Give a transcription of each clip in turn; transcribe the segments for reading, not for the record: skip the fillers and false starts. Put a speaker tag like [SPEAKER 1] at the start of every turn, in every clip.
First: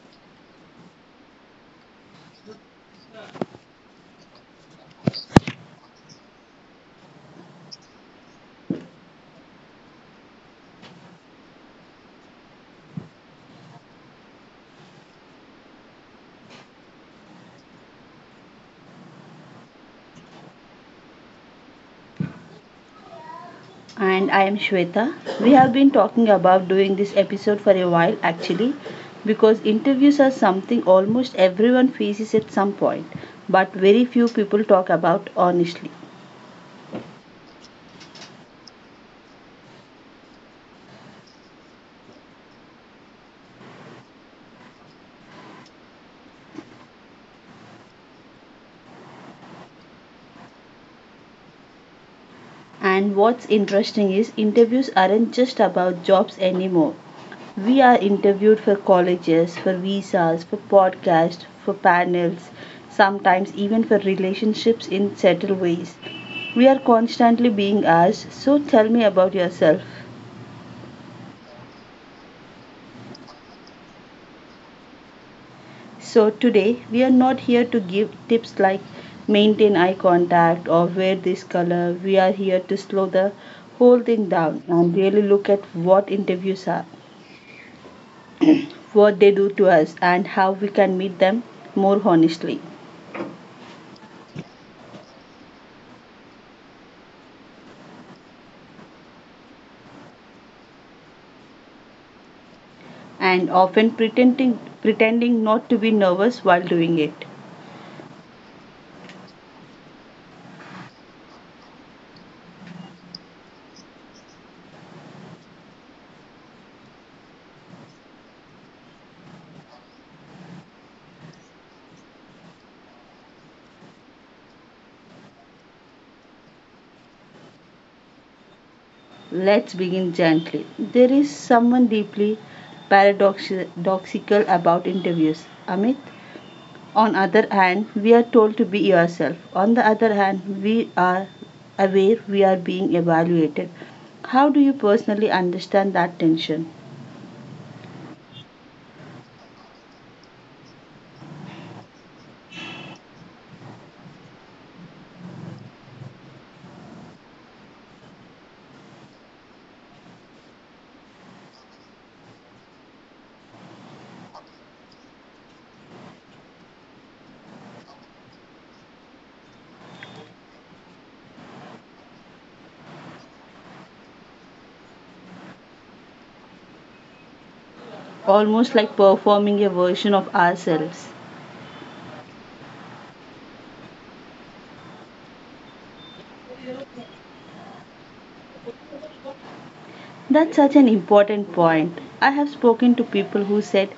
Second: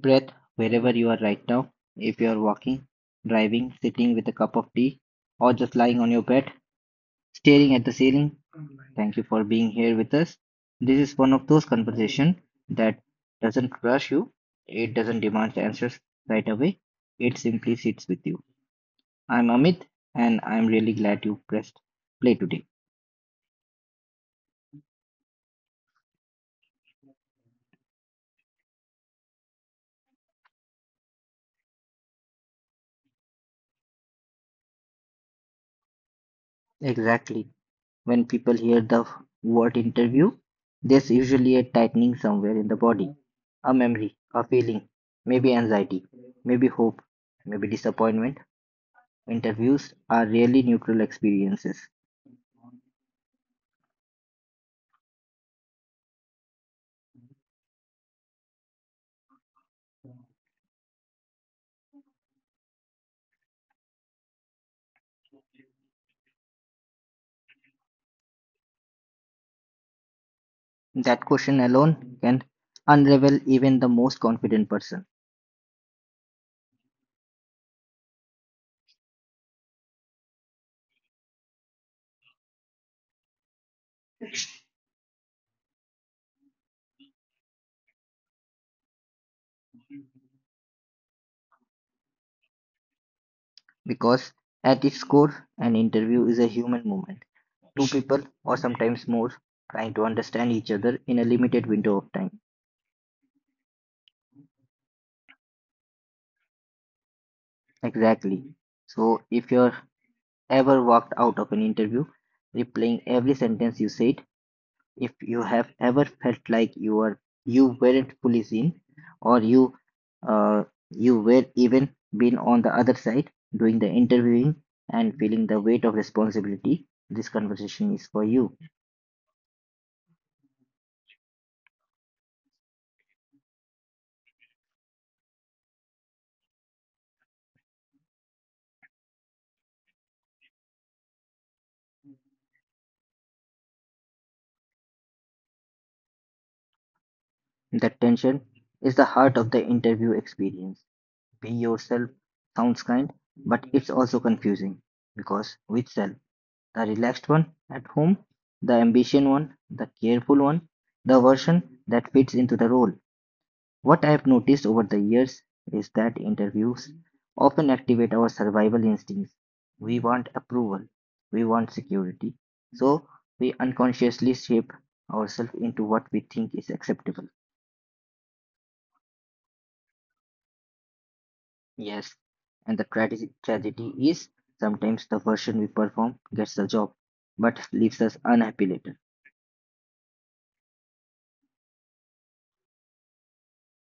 [SPEAKER 1] breath wherever you are right now. If you are walking, driving, sitting with a cup of tea, or just lying on your bed, staring at the ceiling, thank you for being here with us. This is one of those conversations that doesn't rush you, it doesn't demand answers right away, it simply sits with you. I'm Amit, and I'm really glad you pressed play today.
[SPEAKER 2] And I am Shweta. We have been talking about doing this episode for a while, actually, because interviews are something almost everyone faces at some point, but very few people talk about honestly.
[SPEAKER 1] Exactly. When people hear the word interview, there's usually a tightening somewhere in the body, a memory, a feeling, maybe anxiety, maybe hope, maybe disappointment. Interviews are rarely neutral experiences.
[SPEAKER 2] And what's interesting is interviews aren't just about jobs anymore. We are interviewed for colleges, for visas, for podcasts, for panels, sometimes even for relationships in subtle ways. We are constantly being asked, "So tell me about yourself."
[SPEAKER 1] That question alone can unravel even the most confident person,
[SPEAKER 2] So today we are not here to give tips like maintain eye contact or wear this color. We are here to slow the whole thing down and really look at what interviews are, what they do to us, and how we can meet them more honestly.
[SPEAKER 1] because at its core, an interview is a human moment. Two people, or sometimes more, trying to understand each other in a limited window of time.
[SPEAKER 2] And often pretending not to be nervous while doing it.
[SPEAKER 1] Exactly. So, if you're ever walked out of an interview replaying every sentence you said, if you have ever felt like you weren't fully seen, or uh, you were even been on the other side doing the interviewing and feeling the weight of responsibility, this conversation is for you.
[SPEAKER 2] Let's begin gently. There is someone deeply paradoxical about interviews. Amit? On other hand, we are told to be yourself; on the other hand, we are aware we are being evaluated. How do you personally understand that tension?
[SPEAKER 1] The tension is the heart of the interview experience. Be yourself sounds kind, but it's also confusing because which self? The relaxed one at home, the ambition one, the careful one, the version that fits into the role. What I've noticed over the years is that interviews often activate our survival instincts. We want approval, we want security, so we unconsciously shape ourselves into what we think is acceptable.
[SPEAKER 2] Almost like performing a version of ourselves.
[SPEAKER 1] Yes, and the tragedy is sometimes the version we perform gets the job but leaves us unhappy later.
[SPEAKER 2] That's such an important point. I have spoken to people who said,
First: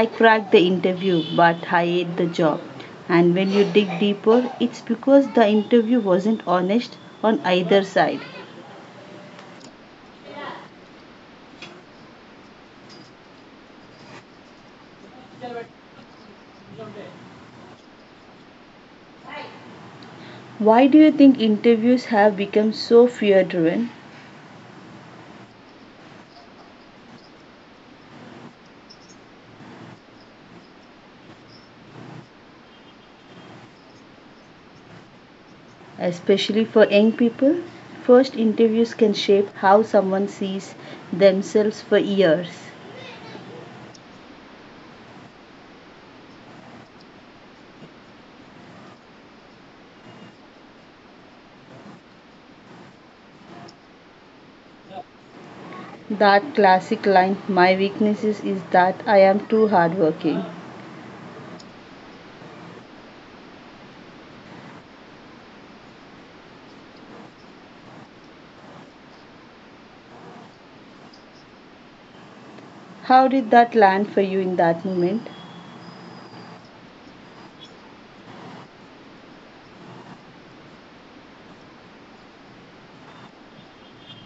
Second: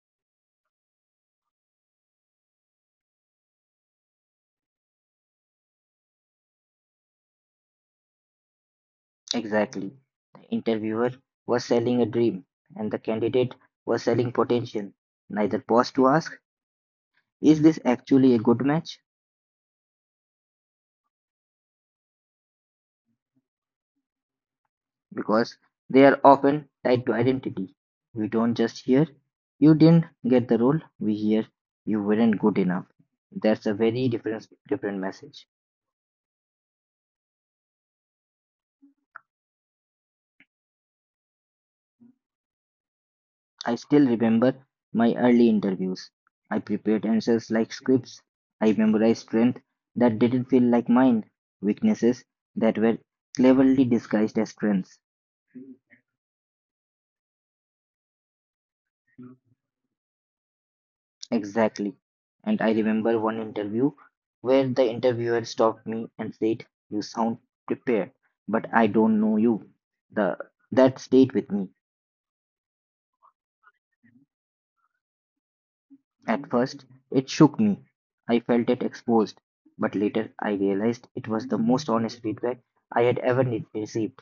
[SPEAKER 2] "I cracked the interview but I hate the job," and when you dig deeper, it's because the interview wasn't honest on either side.
[SPEAKER 1] Exactly. The interviewer was selling a dream and the candidate was selling potential. Neither paused to ask, is this actually a good match?
[SPEAKER 2] Why do you think interviews have become so fear driven,
[SPEAKER 1] Because they are often tied to identity. We don't just hear, you didn't get the role, we hear, you weren't good enough. That's a very different message.
[SPEAKER 2] especially for young people? First interviews can shape how someone sees themselves for years.
[SPEAKER 1] I still remember my early interviews. I prepared answers like scripts. I memorized strengths that didn't feel like mine, weaknesses that were cleverly disguised as strengths.
[SPEAKER 2] That classic line, "My weaknesses is that I am too hardworking."
[SPEAKER 1] Exactly. And I remember one interview where the interviewer stopped me and said, You sound prepared, but I don't know you. The, that stayed with me.
[SPEAKER 2] How did that land for you in that moment?
[SPEAKER 1] At first, it shook me. I felt it exposed. But later, I realized it was the most honest feedback I had ever received.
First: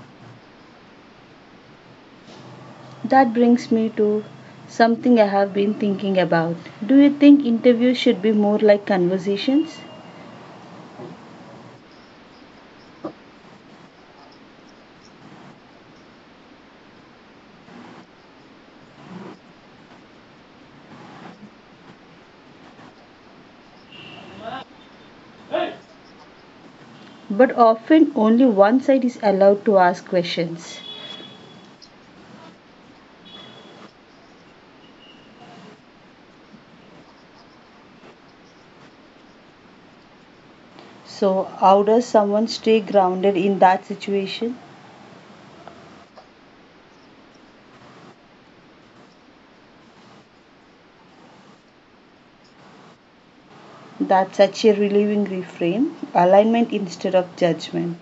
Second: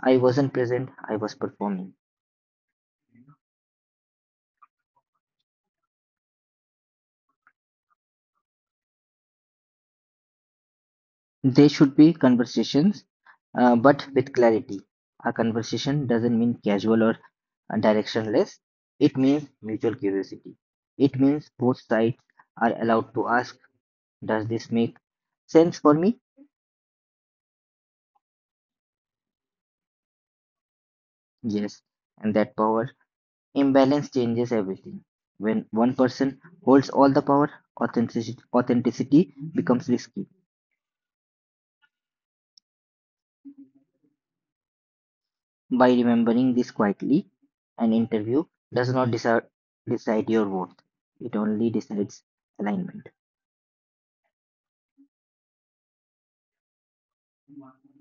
[SPEAKER 1] I wasn't present, I was performing.
[SPEAKER 2] That brings me to something I have been thinking about. Do you think interviews should be more like conversations?
[SPEAKER 1] They should be conversations, but with clarity. A conversation doesn't mean casual or directionless, it means mutual curiosity. It means both sides are allowed to ask, Does this make sense for me?
[SPEAKER 2] But often only one side is allowed to ask questions.
[SPEAKER 1] Yes. And that power Imbalance changes everything. When one person holds all the power, authenticity becomes risky.
[SPEAKER 2] So how does someone stay grounded in that situation?
[SPEAKER 1] By remembering this quietly, an interview does not decide your worth, it only decides alignment.
[SPEAKER 2] That's such a relieving reframe: alignment instead of judgment.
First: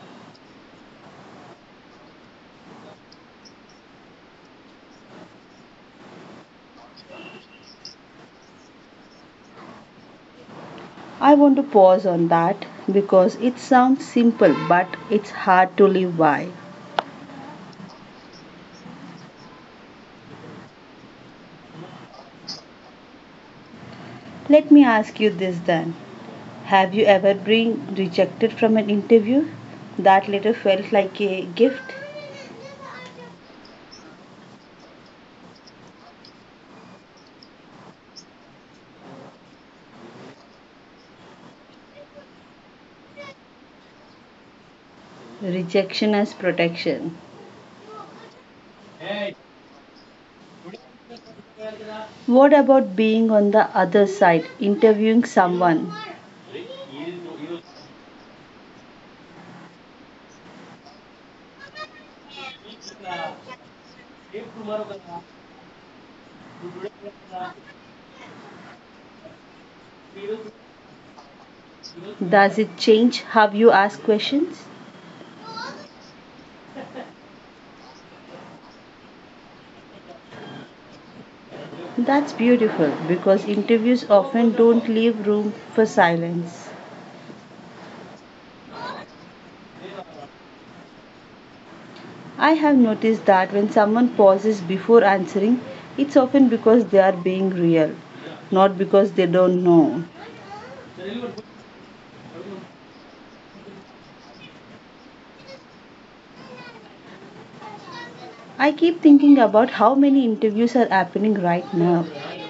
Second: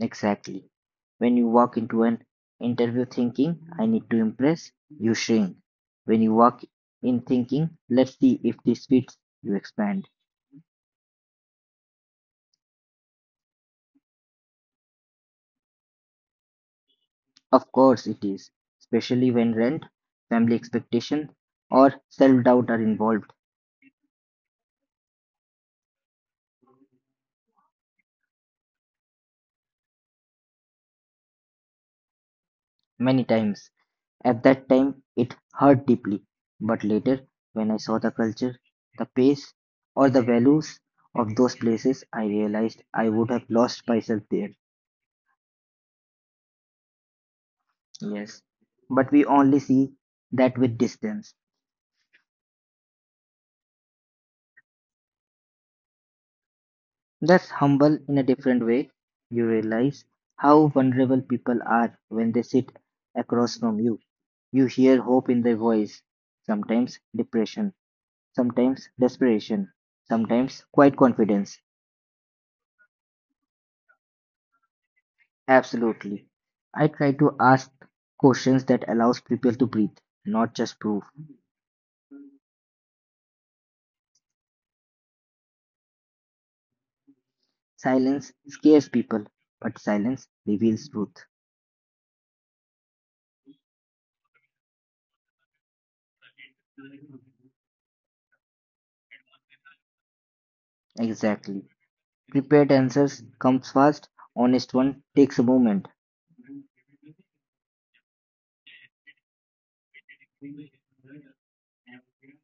[SPEAKER 1] Exactly. When you walk into an interview thinking, I need to impress, you shrink. When you walk in thinking, let's see if this fits, you expand.
[SPEAKER 2] I want to pause on that because it sounds simple but it's hard to live by.
[SPEAKER 1] Of course it is, especially when rent, family expectation, or self doubt are involved
[SPEAKER 2] Let me ask you this, then. Have you ever been rejected from an interview that later felt like a gift?
[SPEAKER 1] many times. At that time, it hurt deeply. But later, when I saw the culture, the pace, or the values of those places, I realized I would have lost myself there.
[SPEAKER 2] Rejection as protection.
[SPEAKER 1] Yes, but we only see that with distance.
[SPEAKER 2] What about being on the other side, interviewing someone?
[SPEAKER 1] That's humble in a different way. You realize how vulnerable people are when they sit across from you. You hear hope in their voice, sometimes depression, sometimes desperation, sometimes quite confidence.
[SPEAKER 2] Does it change how you ask questions?
[SPEAKER 1] Absolutely. I try to ask questions that allows people to breathe, not just proof.
[SPEAKER 2] That's beautiful, because interviews often don't leave room for silence.
[SPEAKER 1] Silence scares people, but silence reveals truth.
[SPEAKER 2] I have noticed that when someone pauses before answering, it's often because they are being real, not because they don't know.
[SPEAKER 1] Exactly. Prepared answers comes fast, honest one takes a moment.
[SPEAKER 2] I keep thinking about how many interviews are happening right now,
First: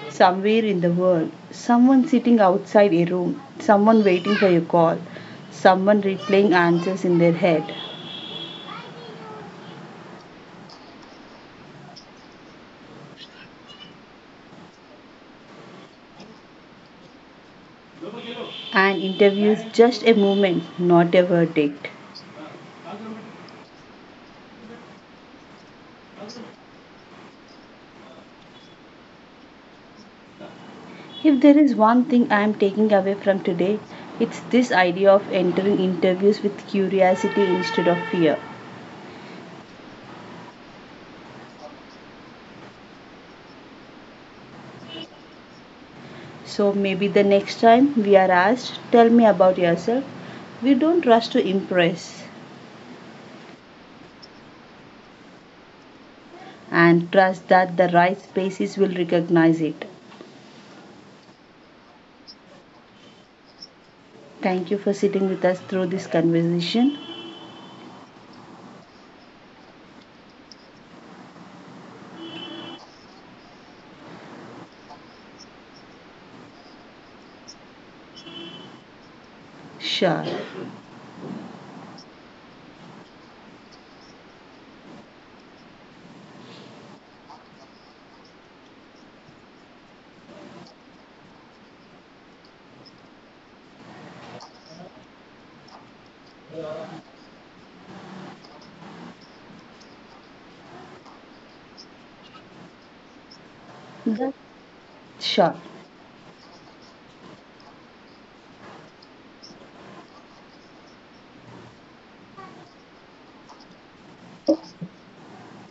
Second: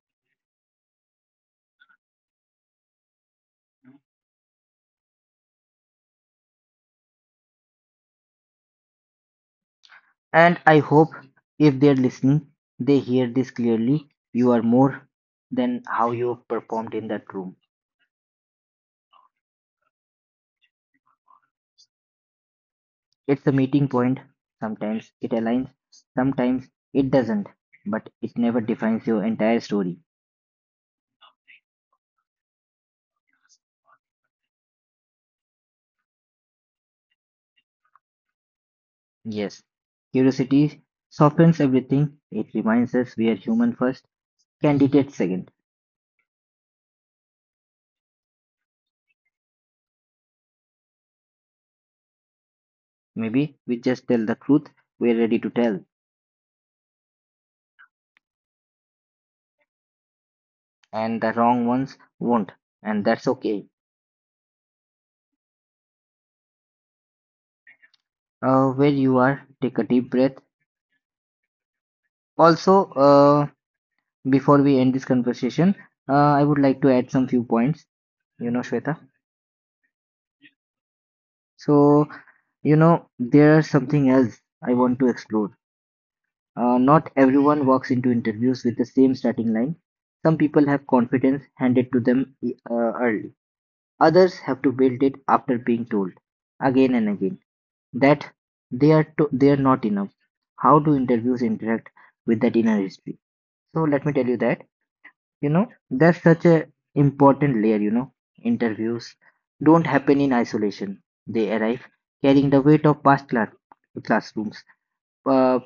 [SPEAKER 2] somewhere in the world. Someone sitting outside a room, someone waiting for a call, someone replaying answers in their head.
[SPEAKER 1] And I hope if they're listening, they hear this clearly. You are more than how you performed in that room.
[SPEAKER 2] An interview is just a moment, not a verdict.
[SPEAKER 1] It's a meeting point. Sometimes it aligns, sometimes it doesn't, but it never defines your entire story.
[SPEAKER 2] If there is one thing I am taking away from today, it's this idea of entering interviews with curiosity instead of fear.
[SPEAKER 1] Yes, curiosity softens everything. It reminds us we are human first, candidate second.
[SPEAKER 2] So maybe the next time we are asked, "Tell me about yourself," we don't rush to impress,
[SPEAKER 1] Maybe we just tell the truth we're ready to tell,
[SPEAKER 2] and trust that the right spaces will recognize it.
[SPEAKER 1] and the wrong ones won't, and that's okay.
[SPEAKER 2] Thank you for sitting with us through this conversation.
[SPEAKER 1] Where you are, take a deep breath also before we end this conversation, I would like to add some few points, you know, Shweta.
[SPEAKER 2] Sure.
[SPEAKER 1] So there's something else I want to explore. Not everyone walks into interviews with the same starting line. Some people have confidence handed to them early, others have to build it after being told again and again that they are not enough. How do interviews interact with that inner history? So let me
[SPEAKER 2] That,
[SPEAKER 1] tell you that.
[SPEAKER 2] sure.
[SPEAKER 1] That's such a important layer, you know. Interviews don't happen in isolation, they arrive carrying the weight of past classrooms, uh,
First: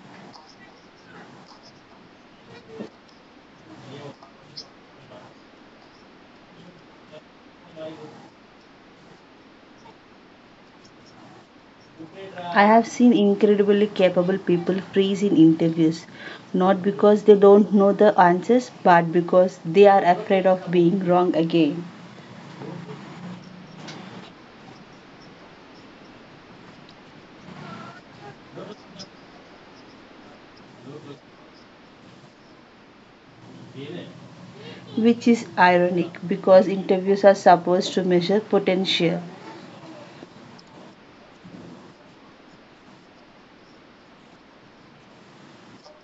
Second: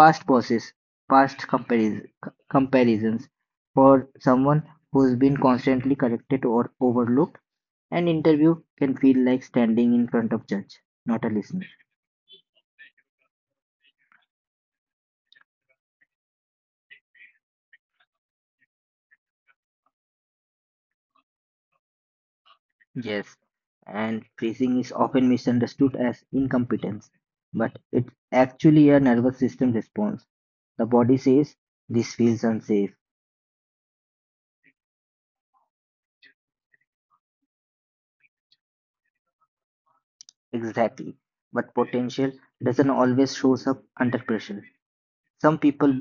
[SPEAKER 1] past bosses, past comparisons. For someone who's been constantly corrected or overlooked, an interview can feel like standing in front of judge, not a listener.
[SPEAKER 2] I have seen incredibly capable people freeze in interviews, not because they don't know the answers, but because they are afraid of being wrong again.
[SPEAKER 1] Yes, and freezing is often misunderstood as incompetence, but it's actually a nervous system response. The body says, This feels unsafe.
[SPEAKER 2] Which is ironic, because interviews are supposed to measure potential.
[SPEAKER 1] Exactly. But potential doesn't always shows up under pressure. Some people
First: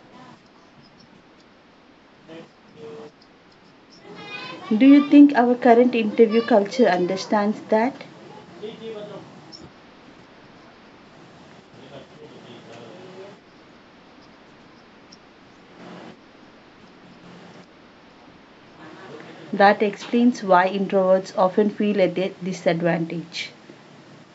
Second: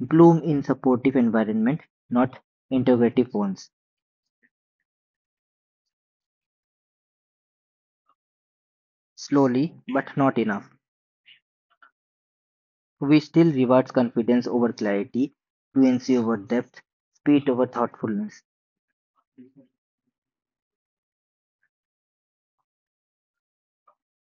[SPEAKER 1] bloom in supportive environment, not integrative ones.
[SPEAKER 2] Do you think our current interview culture understands that?
[SPEAKER 1] Slowly, but not enough. We still reward confidence over clarity, fluency over depth, speed over thoughtfulness.
[SPEAKER 2] That explains why introverts often feel at a disadvantage.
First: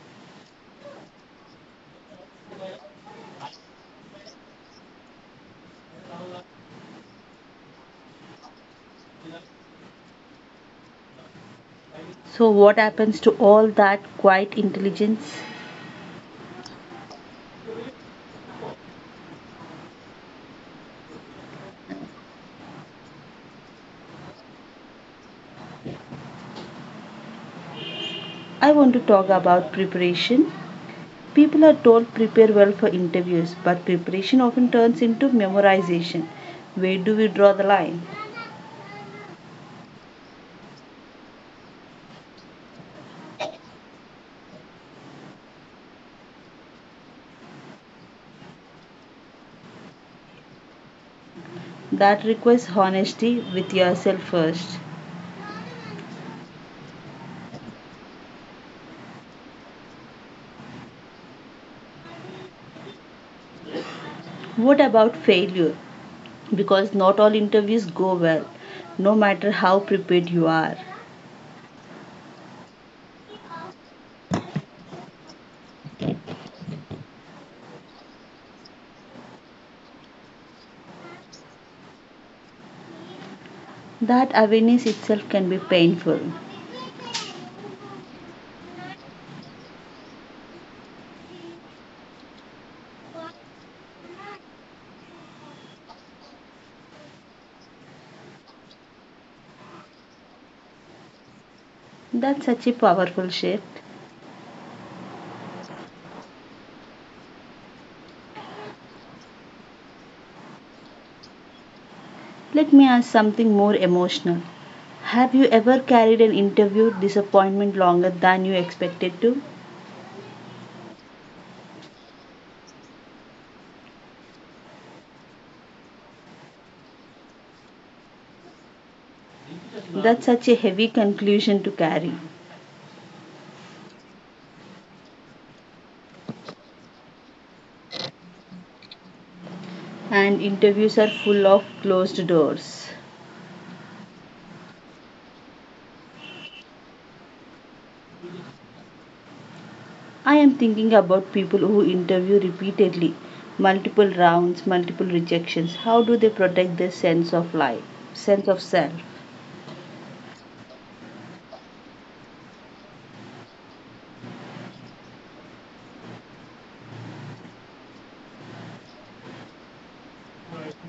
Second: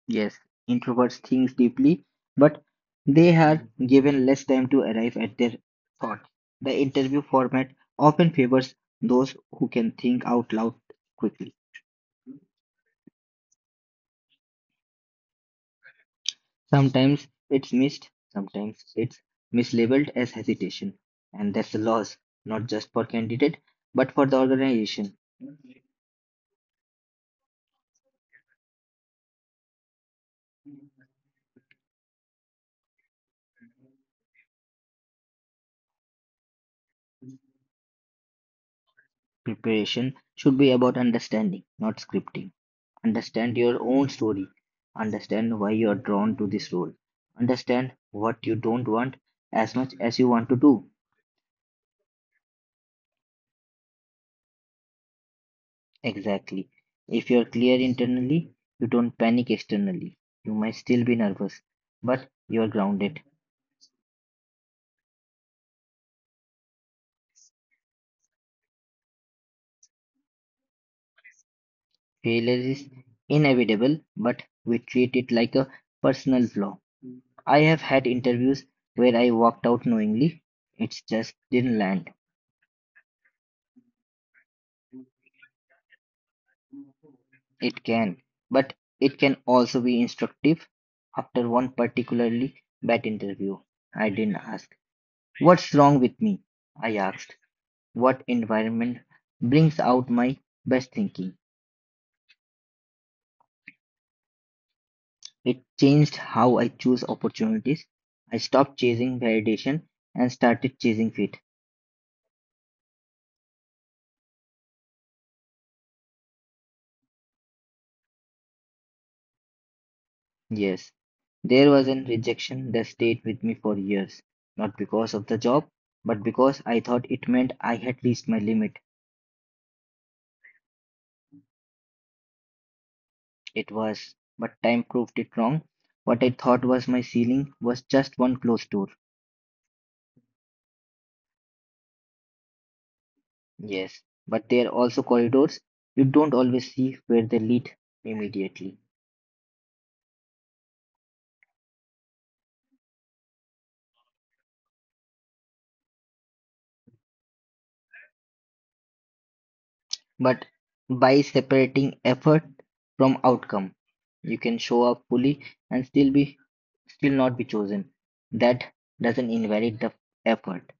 [SPEAKER 1] Yes, introverts think deeply, but they are given less time to arrive at their thought. The interview format often favors those who can think out loud quickly.
[SPEAKER 2] So what happens to all that quiet intelligence?
[SPEAKER 1] Sometimes it's missed, sometimes it's mislabeled as hesitation, and that's a loss, not just for candidate, but for the organization.
[SPEAKER 2] I want to talk about preparation. People are told prepare well for interviews, but preparation often turns into memorization. Where do we draw the line?
[SPEAKER 1] Preparation should be about understanding, not scripting. Understand your own story. Understand why you are drawn to this role. Understand what you don't want as much as you want to do.
[SPEAKER 2] That requires honesty with yourself first.
[SPEAKER 1] Exactly. If you are clear internally, you don't panic externally. You might still be nervous, but you are grounded.
[SPEAKER 2] What about failure? Because not all interviews go well, no matter how prepared you are.
[SPEAKER 1] Failure is inevitable, but we treat it like a personal flaw. I have had interviews where I walked out knowingly, it just didn't land.
[SPEAKER 2] That awareness itself can be painful.
[SPEAKER 1] It can, but it can also be instructive. After one particularly bad interview, I didn't ask, What's wrong with me? I asked, What environment brings out my best thinking?
[SPEAKER 2] That's such a powerful shift.
[SPEAKER 1] It changed how I choose opportunities. I stopped chasing validation and started chasing fit.
[SPEAKER 2] Let me ask something more emotional. Have you ever carried an interview disappointment longer than you expected to?
[SPEAKER 1] Yes, there was a rejection that stayed with me for years, not because of the job, but because I thought it meant I had reached my limit.
[SPEAKER 2] That's such a heavy conclusion to carry.
[SPEAKER 1] It was, but time proved it wrong. What I thought was my ceiling was just one closed door.
[SPEAKER 2] And interviews are full of closed doors.
[SPEAKER 1] Yes, but there are also corridors. You don't always see where they lead immediately.
[SPEAKER 2] I am thinking about people who interview repeatedly, multiple rounds, multiple rejections. How do they protect their sense of life, sense of self?
[SPEAKER 1] But by separating effort from outcome, you can show up fully and still not be chosen. That doesn't invalidate the effort.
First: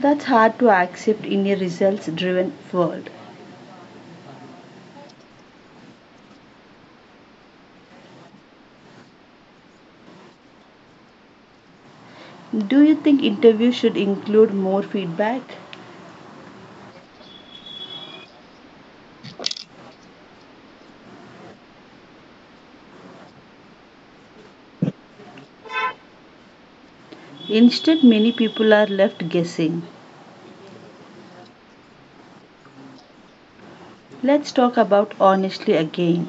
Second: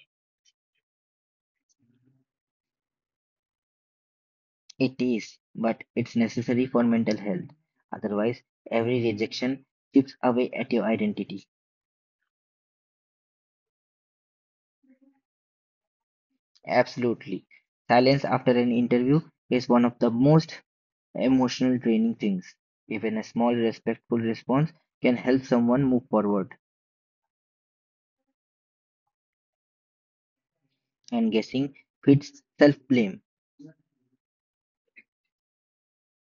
[SPEAKER 2] That's hard to accept in a results driven world.
[SPEAKER 1] It is, but it's necessary for mental health. Otherwise, every rejection chips away at your identity.
[SPEAKER 2] Do you think interviews should include more feedback?
[SPEAKER 1] Absolutely. Silence after an interview is one of the most emotional draining things. Even a small respectful response can help someone move forward.
[SPEAKER 2] Instead, many people are left guessing.
[SPEAKER 1] And guessing fits self-blame,
[SPEAKER 2] Let's talk about honestly again.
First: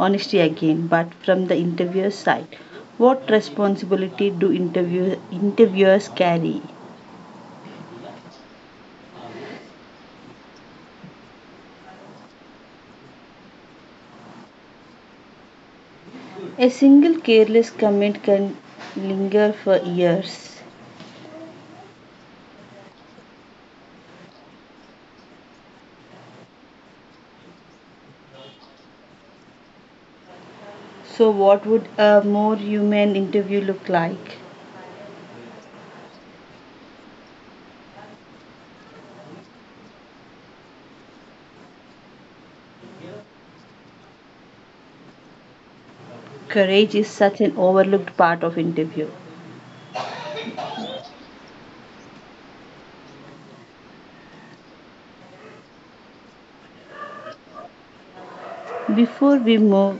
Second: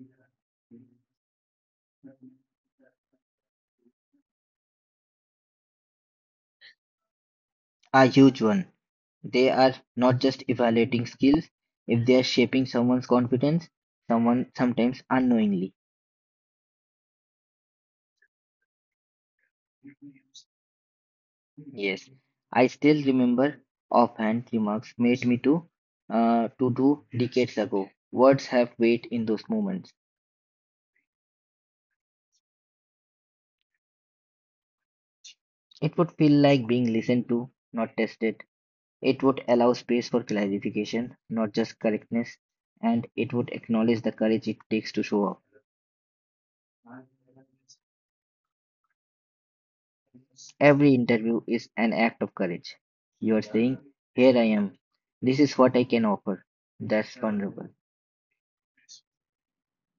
[SPEAKER 2] Honesty again, but from the interviewer's side. What responsibility do interviewers carry?
[SPEAKER 1] a huge one. They are not just evaluating skills, if they are shaping someone's confidence, someone sometimes unknowingly.
[SPEAKER 2] A single careless comment can linger for years.
[SPEAKER 1] Yes, I still remember offhand remarks made me to do decades ago. Words have weight in those moments.
[SPEAKER 2] So what would a more human interview look like?
[SPEAKER 1] It would feel like being listened to, not tested. It would allow space for clarification, not just correctness, and it would acknowledge the courage it takes to show up.
[SPEAKER 2] Courage is such an overlooked part of interview.
[SPEAKER 1] Every interview is an act of courage. You are saying, Here I am. This is what I can offer. That's vulnerable.
[SPEAKER 2] Before we move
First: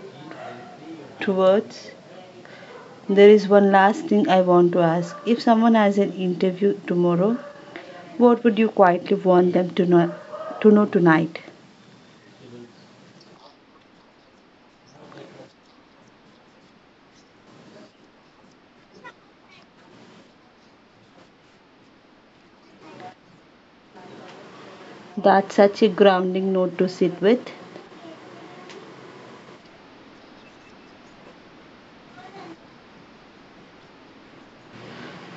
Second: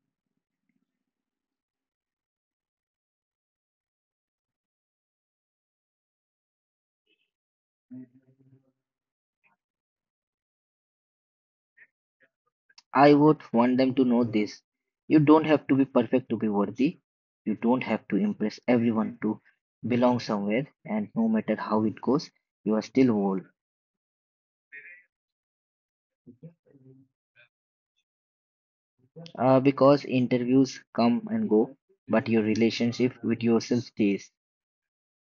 [SPEAKER 2] towards, there is one last thing I want to ask. If someone has an interview tomorrow, what would you quietly want them to know tonight?
[SPEAKER 1] I would want them to know this. You don't have to be perfect to be worthy. You don't have to impress everyone to belong somewhere, and no matter how it goes, you are still whole.
[SPEAKER 2] That's such a grounding note to sit with.
[SPEAKER 1] Because interviews come and go, but your relationship with yourself stays.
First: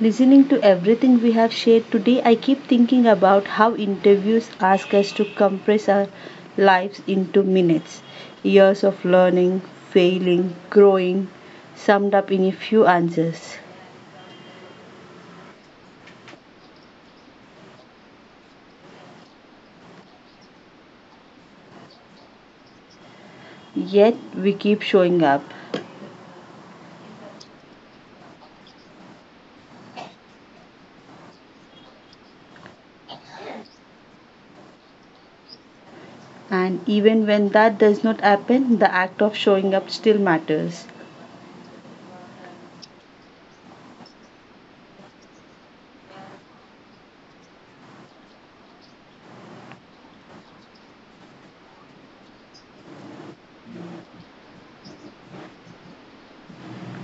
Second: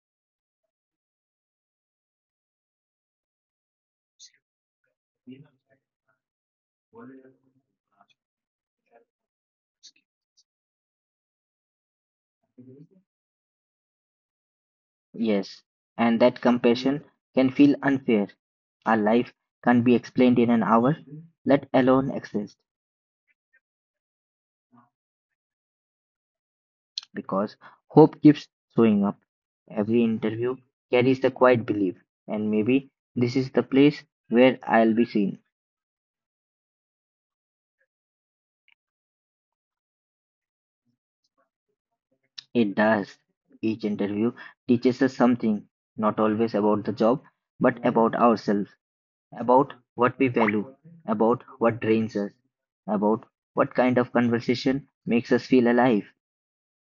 [SPEAKER 2] Listening to everything we have shared today, I keep thinking about how interviews ask us to compress our lives into minutes. Years of learning, failing, growing, summed up in a few answers.
[SPEAKER 1] Yes, and that compassion can feel unfair. Our life can't be explained in an hour, let alone exist,
[SPEAKER 2] Yet we keep showing up.
[SPEAKER 1] because hope keeps showing up. Every interview carries the quiet belief, and maybe this is the place where I'll be seen.
[SPEAKER 2] And even when that does not happen, the act of showing up still matters.
[SPEAKER 1] It does. Each interview teaches us something, not always about the job, but about ourselves. About what we value, about what drains us, about what kind of conversation makes us feel alive.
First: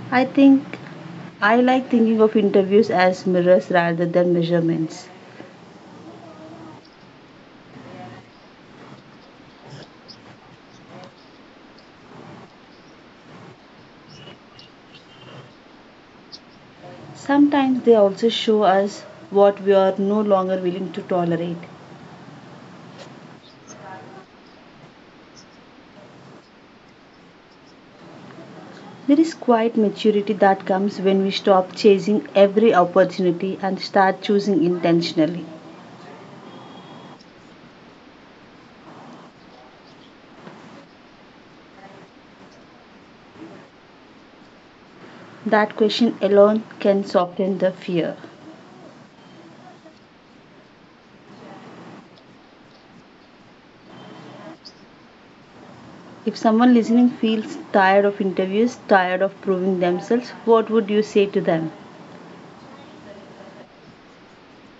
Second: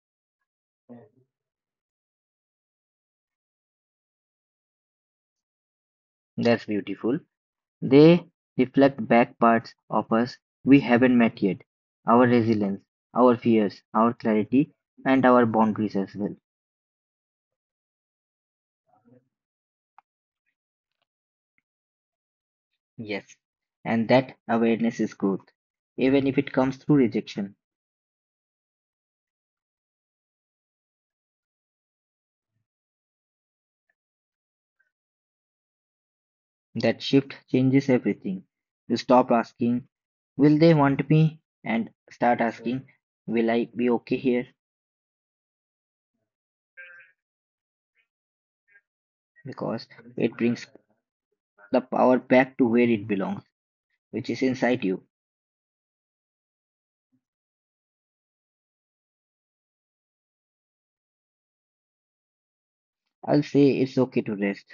[SPEAKER 2] I think I like thinking of interviews as mirrors rather than measurements.
[SPEAKER 1] That's beautiful. They reflect back parts of us we haven't met yet our resilience, our fears, our clarity, and our boundaries as well.
[SPEAKER 2] Sometimes they also show us what we are no longer willing to tolerate.
[SPEAKER 1] Yes, and that awareness is growth. Even if it comes through rejection,
[SPEAKER 2] There is quite maturity that comes when we stop chasing every opportunity and start choosing intentionally.
[SPEAKER 1] that shift changes everything. You stop asking, Will they want me? And start asking, Will I be okay here?
[SPEAKER 2] That question alone can soften the fear.
[SPEAKER 1] Because it brings the power back to where it belongs, which is inside you.
[SPEAKER 2] If someone listening feels tired of interviews, tired of proving themselves, what would you say to them?
[SPEAKER 1] I'll say it's okay to rest.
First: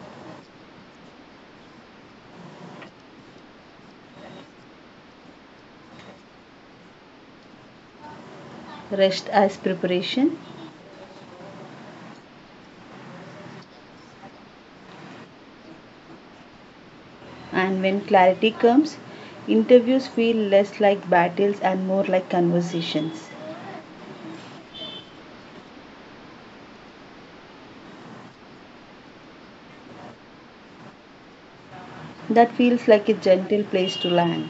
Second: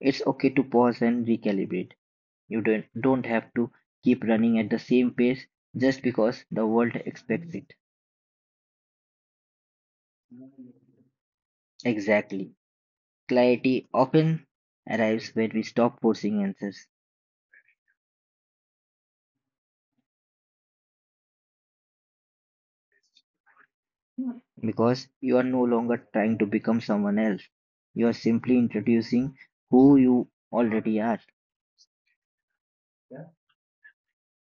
[SPEAKER 1] It's okay to pause and recalibrate. You don't have to keep running at the same pace just because the world expects it.
[SPEAKER 2] Rest as preparation,
[SPEAKER 1] Exactly. Clarity often arrives when we stop forcing answers
[SPEAKER 2] and when clarity comes, interviews feel less like battles and more like conversations.
[SPEAKER 1] because you are no longer trying to become someone else. You are simply introducing who you already are.
[SPEAKER 2] That feels like a gentle place to land.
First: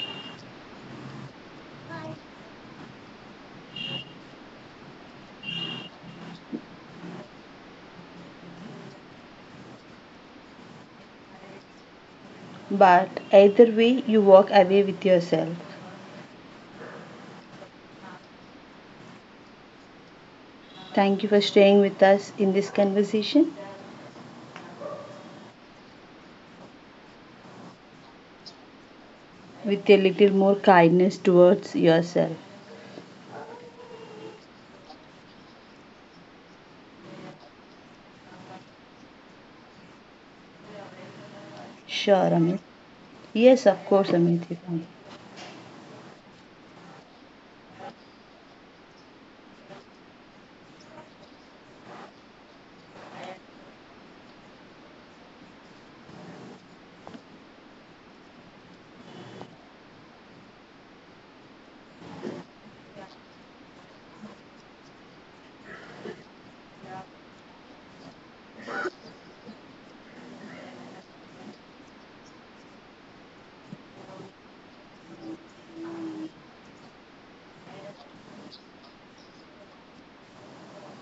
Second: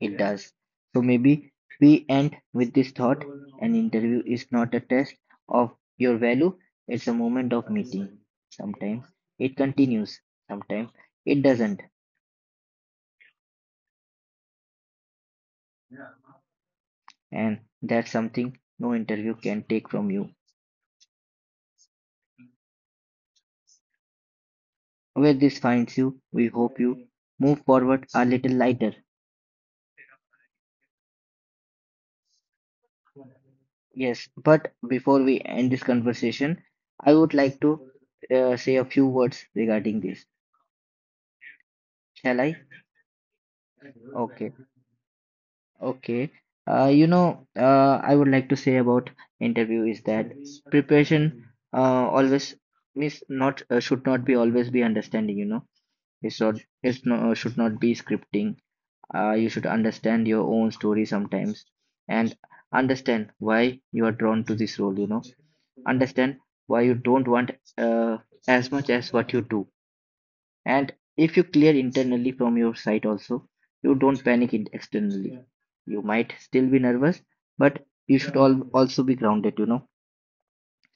[SPEAKER 1] It Yes. does. So maybe we end with this thought an interview is not a test of your value, it's a moment of meeting. Sometimes it continues, sometimes it doesn't,
[SPEAKER 2] But either way, you walk away with yourself.
[SPEAKER 1] and that's something no interview can take from you.
[SPEAKER 2] Thank you for staying with us in this conversation,
[SPEAKER 1] Where this finds you, we hope you move forward a little lighter.
[SPEAKER 2] with a little more kindness towards yourself.
[SPEAKER 1] Yes, but before we end this conversation, I would like to say a few words regarding this.
[SPEAKER 2] Sure,
[SPEAKER 1] Shall
[SPEAKER 2] Amit.
[SPEAKER 1] I?
[SPEAKER 2] Yes, of course, Amit,
[SPEAKER 1] Okay.
[SPEAKER 2] you can.
[SPEAKER 1] Okay. I would like to say about interview is that preparation always means not should not be always be understanding. You know, it's not it's should not be scripting. You should understand your own story sometimes and understand why you are drawn to this role. You know, understand why you don't want uh, as much as what you do, and if you clear internally from your site also, you don't panic it externally. Yeah. You might still be nervous, but you should all also be grounded, you know.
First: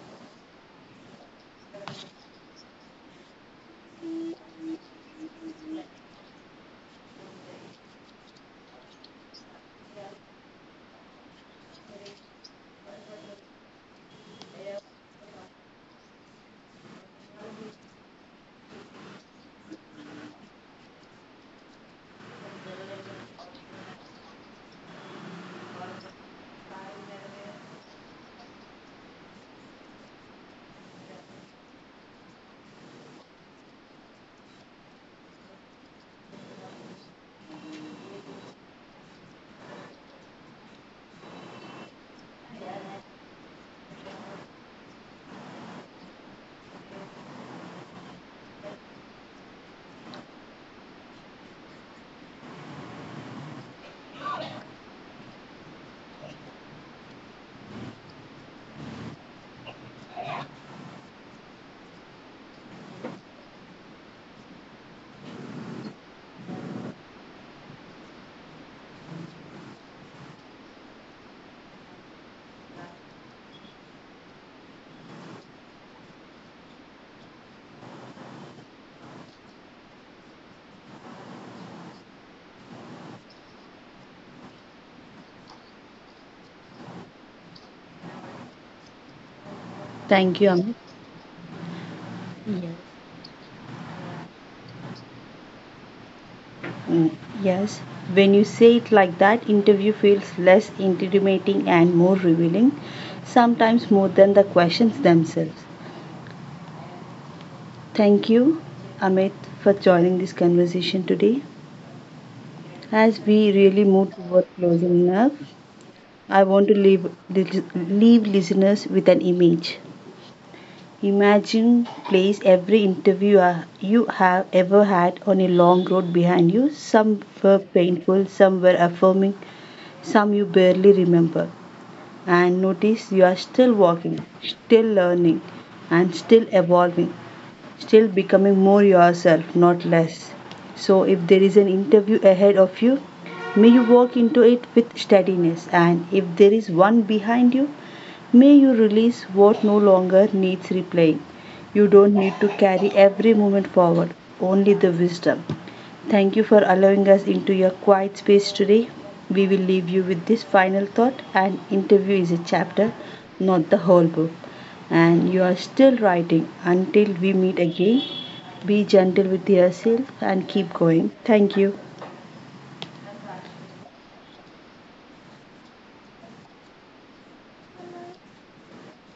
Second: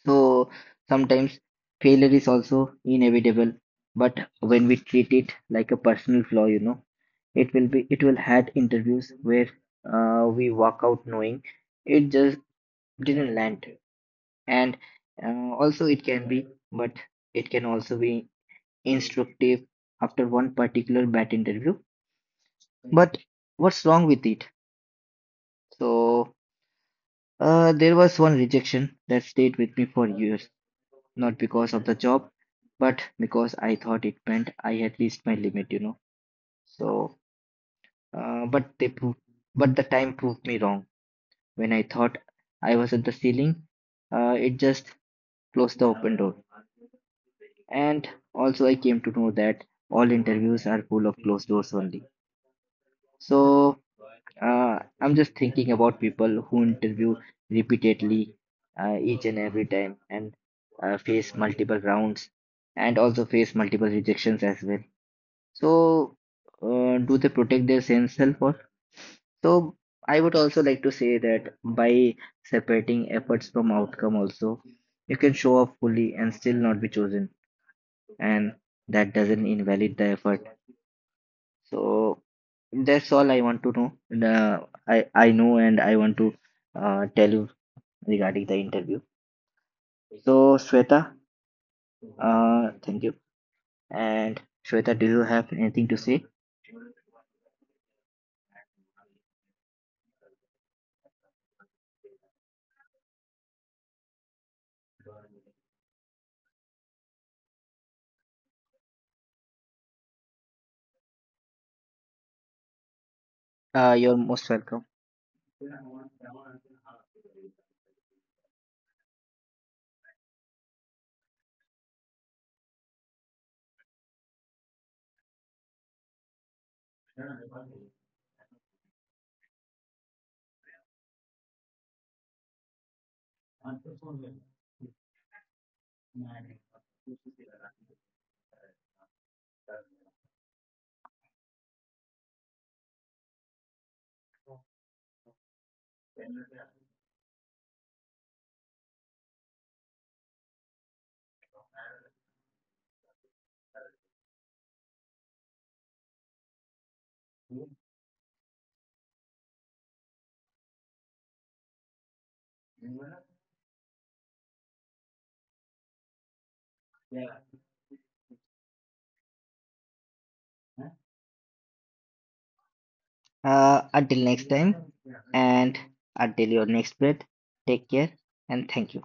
[SPEAKER 1] So sometimes failure is also inevitable, but when we treat it like a personal flaw, you know, it will had interviews where we walk out knowing it just didn't land. And also it can be, but it can also be instructive after one particular bad interview. But what's wrong with it? So, there was one rejection that stayed with me for years, not because of the job, but because I thought it meant I had reached my limit, you know. So, uh, but they proved, but the time proved me wrong. When I thought I was at the ceiling, it just closed the open door. And also, I came to know that all interviews are full of closed doors only. So, I'm just thinking about people who interview repeatedly, each and every time, and face multiple rounds and also face multiple rejections as well. So, do they protect their sense self or? So, I would also like to say that by separating efforts from outcome, also you can show up fully and still not be chosen, and that doesn't invalidate the effort. So that's all I want to know. And, I know, and I want to tell you regarding the interview.
[SPEAKER 2] Thank you,
[SPEAKER 1] So
[SPEAKER 2] Amit.
[SPEAKER 1] Shweta,
[SPEAKER 2] Yes.
[SPEAKER 1] thank you. And Shweta, do you have anything to say?
[SPEAKER 2] Mm, yes, when you say it like that, interview feels less intimidating and more revealing, sometimes more than the questions themselves. Thank you, Amit, for joining this conversation today. As we really move
[SPEAKER 1] You're
[SPEAKER 2] toward
[SPEAKER 1] most welcome.
[SPEAKER 2] closing now, I want to leave listeners with an image. Imagine place every interview you have ever had on a long road behind you. Some were painful, some were affirming, some you barely remember. And notice you are still walking, still learning, and still evolving, still becoming more yourself, not less. So if there is an interview ahead of you, may you walk into it with steadiness, and if there is one behind you, may you release what no longer needs replaying. You don't need to carry every moment forward, only the wisdom. Thank you for allowing us into your quiet space today. We will leave you with this final thought: an interview is a chapter, not the whole book. And you are still writing. Until we meet again, be gentle with yourself and keep going. Thank you.
[SPEAKER 1] Until next time, and until your next breath, take care, and thank you.